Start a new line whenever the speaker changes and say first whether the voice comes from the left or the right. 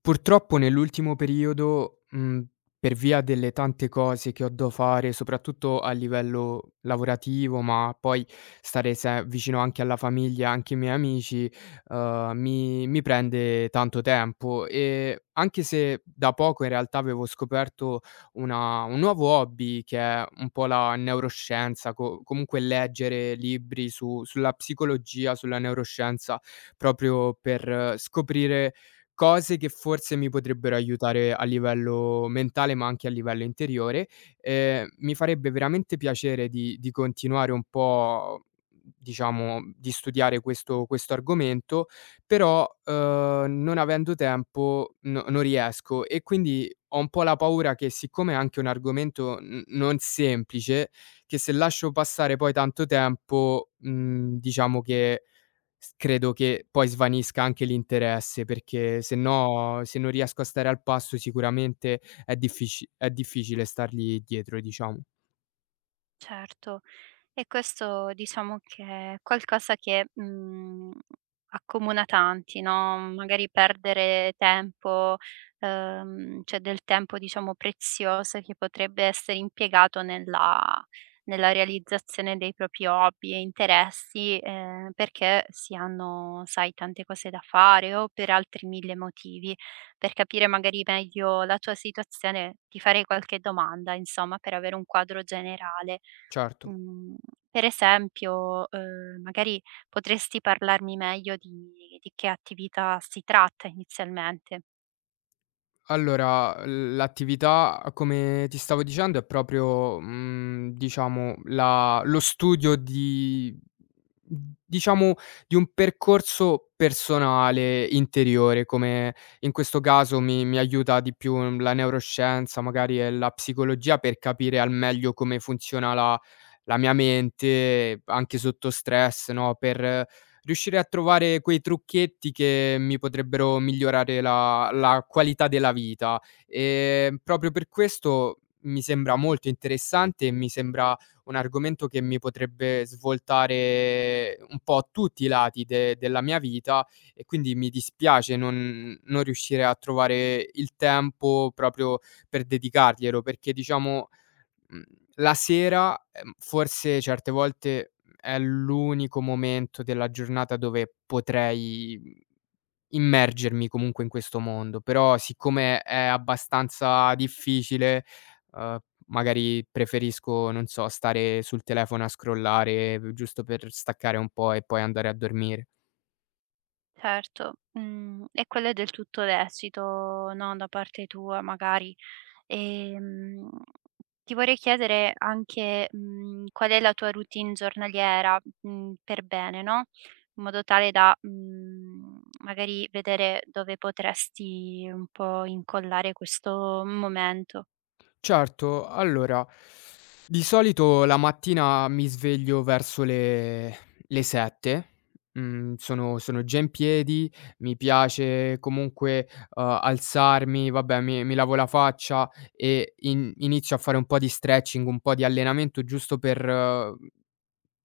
left: Purtroppo nell'ultimo periodo, per via delle tante cose che ho da fare, soprattutto a livello lavorativo, ma poi stare se vicino anche alla famiglia, anche ai miei amici, mi prende tanto tempo. Anche se da poco in realtà avevo scoperto una un nuovo hobby che è un po' la neuroscienza, co comunque leggere libri su sulla psicologia, sulla neuroscienza, proprio per scoprire cose che forse mi potrebbero aiutare a livello mentale, ma anche a livello interiore. Mi farebbe veramente piacere di continuare un po', diciamo, di studiare questo argomento, però, non avendo tempo non riesco, e quindi ho un po' la paura che, siccome è anche un argomento n non semplice, che se lascio passare poi tanto tempo, diciamo che S credo che poi svanisca anche l'interesse, perché se no, se non riesco a stare al passo, sicuramente è diffici è difficile stargli dietro, diciamo.
right: Certo, e questo diciamo che è qualcosa che, accomuna tanti, no, magari perdere tempo, cioè del tempo diciamo prezioso che potrebbe essere impiegato nella realizzazione dei propri hobby e interessi, perché si hanno, sai, tante cose da fare o per altri 1000 motivi. Per capire magari meglio la tua situazione ti farei qualche domanda, insomma, per avere un quadro generale.
left: Certo.
right: Mhmm, per esempio, magari potresti parlarmi meglio di che attività si tratta inizialmente.
left: Allora, l'attività, come ti stavo dicendo, è proprio, diciamo, la lo studio di diciamo, di un percorso personale, interiore, come in questo caso mi aiuta di più la neuroscienza, magari, e la psicologia, per capire al meglio come funziona la mia mente, anche sotto stress, no, per riuscire a trovare quei trucchetti che mi potrebbero migliorare la qualità della vita. Proprio per questo mi sembra molto interessante, e mi sembra un argomento che mi potrebbe svoltare un po' tutti i lati de della mia vita, e quindi mi dispiace non riuscire a trovare il tempo proprio per dedicarglielo, perché diciamo Mhmm, la sera, forse certe volte è l'unico momento della giornata dove potrei immergermi comunque in questo mondo, però siccome è abbastanza difficile, uhm, magari preferisco, non so, stare sul telefono a scrollare giusto per staccare un po' e poi andare a dormire.
right: Certo, e quello è del tutto lecito, no, da parte tua magari. Ehm, Ti vorrei chiedere anche, qual è la tua routine giornaliera, per bene, no, in modo tale da, magari vedere dove potresti un po' incollare questo momento.
left: Certo, allora, di solito la mattina mi sveglio verso le 7, sono già in piedi, mi piace comunque, alzarmi, vabbè mi lavo la faccia e in inizio a fare un po' di stretching, un po' di allenamento giusto per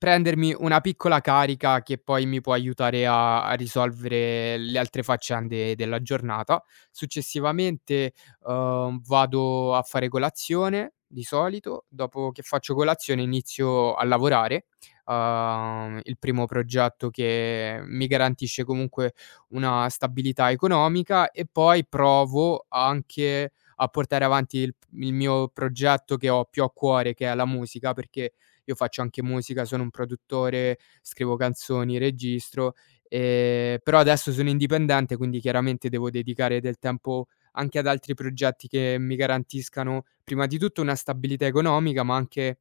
left: prendermi una piccola carica che poi mi può aiutare a risolvere le altre faccende della giornata. Successivamente, vado a fare colazione di solito, dopo che faccio colazione inizio a lavorare, il primo progetto che mi garantisce comunque una stabilità economica, e poi provo anche a portare avanti il mio progetto che ho più a cuore, che è la musica, perché io faccio anche musica, sono un produttore, scrivo canzoni, registro, però adesso sono indipendente, quindi chiaramente devo dedicare del tempo anche ad altri progetti che mi garantiscano, prima di tutto, una stabilità economica, ma anche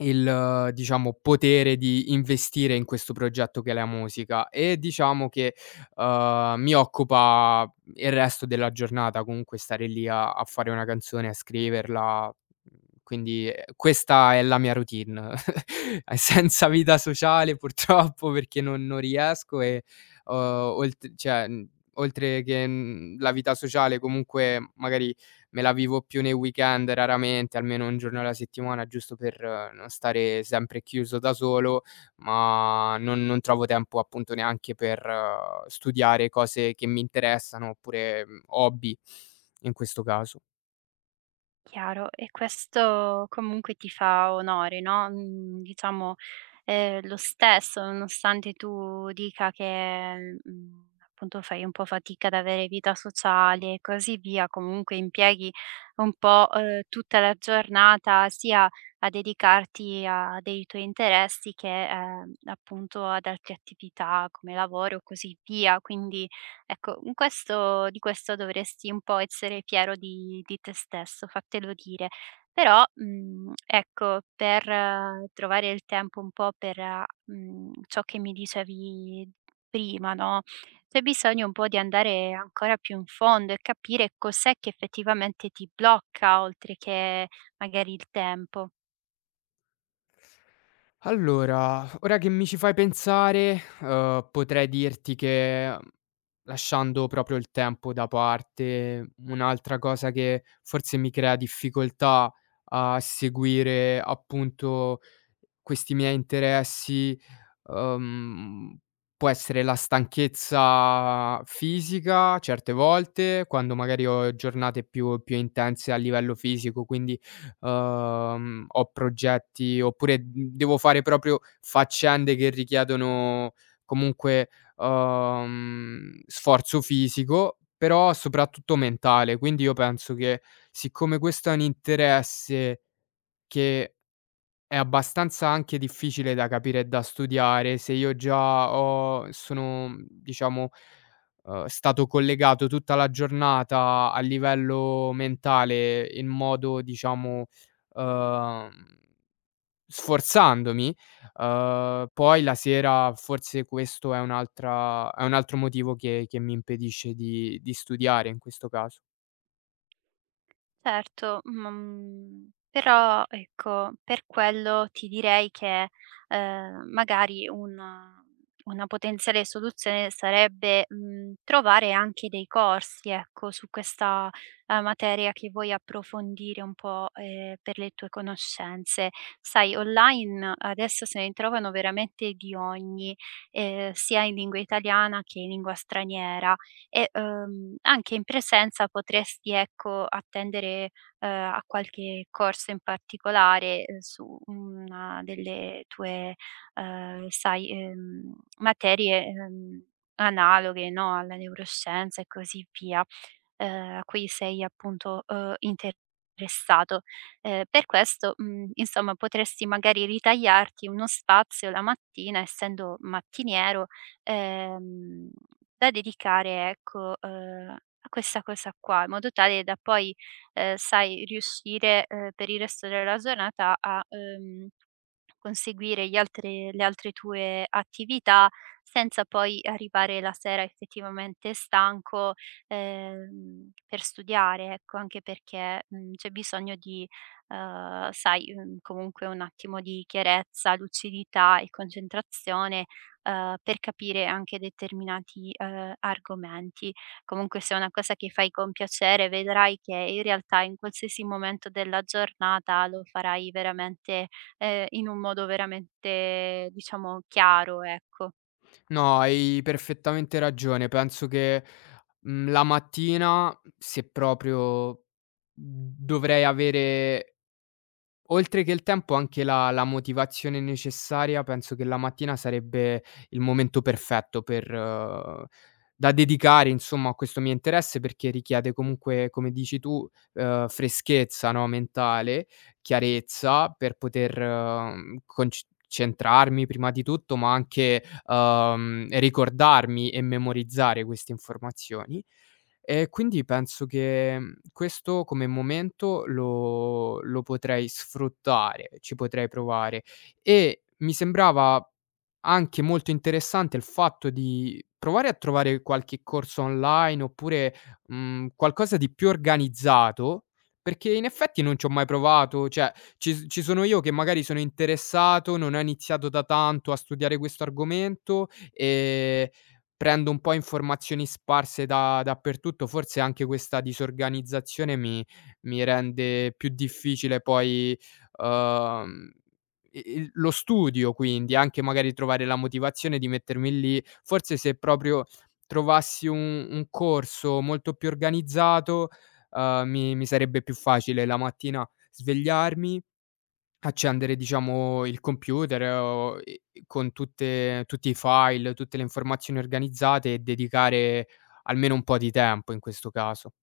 left: il diciamo, potere di investire in questo progetto che è la musica. E diciamo che, mi occupa il resto della giornata, comunque stare lì a fare una canzone, a scriverla, quindi, questa è la mia routine. Senza vita sociale purtroppo, perché non riesco, e, uhm, olt cioè, oltre che, la vita sociale comunque magari me la vivo più nei weekend, raramente, almeno 1 giorno alla settimana, giusto per non stare sempre chiuso da solo, ma non trovo tempo appunto neanche per studiare cose che mi interessano, oppure, hobby in questo caso.
right: Chiaro, e questo comunque ti fa onore, no, diciamo, lo stesso, nonostante tu dica che, appunto fai un po' fatica ad avere vita sociale e così via, comunque impieghi un po', tutta la giornata sia a dedicarti a dei tuoi interessi che, appunto ad altre attività come lavoro e così via. Quindi ecco, in questo di questo dovresti un po' essere fiero di te stesso, fatelo dire. Però, ecco, per trovare il tempo un po' per, ciò che mi dicevi prima, no, c'è bisogno un po' di andare ancora più in fondo e capire cos'è che effettivamente ti blocca, oltre che magari il tempo.
left: Allora, ora che mi ci fai pensare, potrei dirti che, lasciando proprio il tempo da parte, un'altra cosa che forse mi crea difficoltà a seguire appunto questi miei interessi, uhm, può essere la stanchezza fisica certe volte, quando magari ho giornate più intense a livello fisico, quindi, ho progetti oppure, devo fare proprio faccende che richiedono comunque, sforzo fisico, però soprattutto mentale. Quindi io penso che, siccome questo è un interesse che è abbastanza anche difficile da capire e da studiare, se io già ho sono, diciamo, stato collegato tutta la giornata a livello mentale in modo, diciamo, uhm, sforzandomi, poi la sera forse questo è un'altra è un altro motivo che mi impedisce di studiare in questo caso.
right: Certo, ma, però ecco, per quello ti direi che, magari un una potenziale soluzione sarebbe, trovare anche dei corsi, ecco, su questa, materia che vuoi approfondire un po', per le tue conoscenze. Sai, online adesso se ne trovano veramente di ogni, sia in lingua italiana che in lingua straniera, e, anche in presenza potresti, ecco, attendere, a qualche corso in particolare, su una delle tue, sai, materie, analoghe, no, alla neuroscienza e così via, a cui sei appunto, interessato. Per questo, insomma potresti magari ritagliarti uno spazio la mattina, essendo mattiniero, ehm, da dedicare ecco, a questa cosa qua, in modo tale da poi, sai, riuscire, per il resto della giornata a, conseguire gli altre le altre tue attività, senza poi arrivare la sera effettivamente stanco, per studiare, ecco, anche perché, c'è bisogno di, sai, comunque un attimo di chiarezza, lucidità e concentrazione, per capire anche determinati, argomenti. Comunque se è una cosa che fai con piacere, vedrai che in realtà in qualsiasi momento della giornata lo farai veramente, in un modo veramente, diciamo, chiaro, ecco.
left: No, hai perfettamente ragione. Penso che, la mattina, se proprio dovrei avere oltre che il tempo anche la motivazione necessaria, penso che la mattina sarebbe il momento perfetto per da dedicare insomma a questo mio interesse, perché richiede comunque, come dici tu, freschezza, no, mentale, chiarezza per poter, conc centrarmi prima di tutto, ma anche, ricordarmi e memorizzare queste informazioni. E quindi penso che, questo come momento lo potrei sfruttare, ci potrei provare. E mi sembrava anche molto interessante il fatto di provare a trovare qualche corso online oppure, qualcosa di più organizzato, perché in effetti non ci ho mai provato, cioè ci sono io che magari sono interessato, non ho iniziato da tanto a studiare questo argomento. Prendo un po' informazioni sparse da dappertutto, forse anche questa disorganizzazione mi rende più difficile poi, uhm, i il lo studio, quindi, anche magari trovare la motivazione di mettermi lì. Forse se proprio trovassi un corso molto più organizzato, mi sarebbe più facile la mattina svegliarmi, accendere diciamo il computer o e con tutte tutti i file, tutte le informazioni organizzate, e dedicare almeno un po' di tempo in questo caso.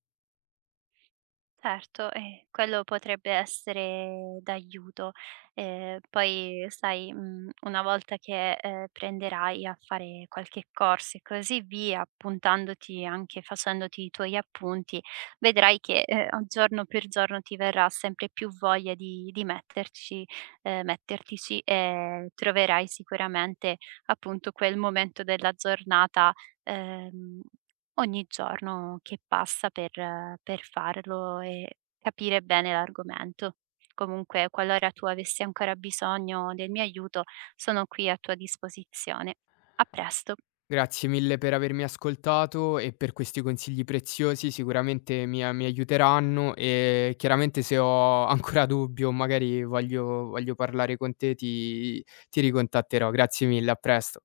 right: Certo, quello potrebbe essere d'aiuto. Poi sai, una volta che, prenderai a fare qualche corso e così via, appuntandoti anche facendoti i tuoi appunti, vedrai che, a giorno per giorno ti verrà sempre più voglia di metterci mettertici e troverai sicuramente, appunto, quel momento della giornata, ehm ogni giorno che passa per farlo e capire bene l'argomento. Comunque, qualora tu avessi ancora bisogno del mio aiuto, sono qui a tua disposizione. A presto.
left: Grazie mille per avermi ascoltato e per questi consigli preziosi, sicuramente mi aiuteranno, e chiaramente se ho ancora dubbi o magari voglio parlare con te, ti ricontatterò. Grazie mille, a presto.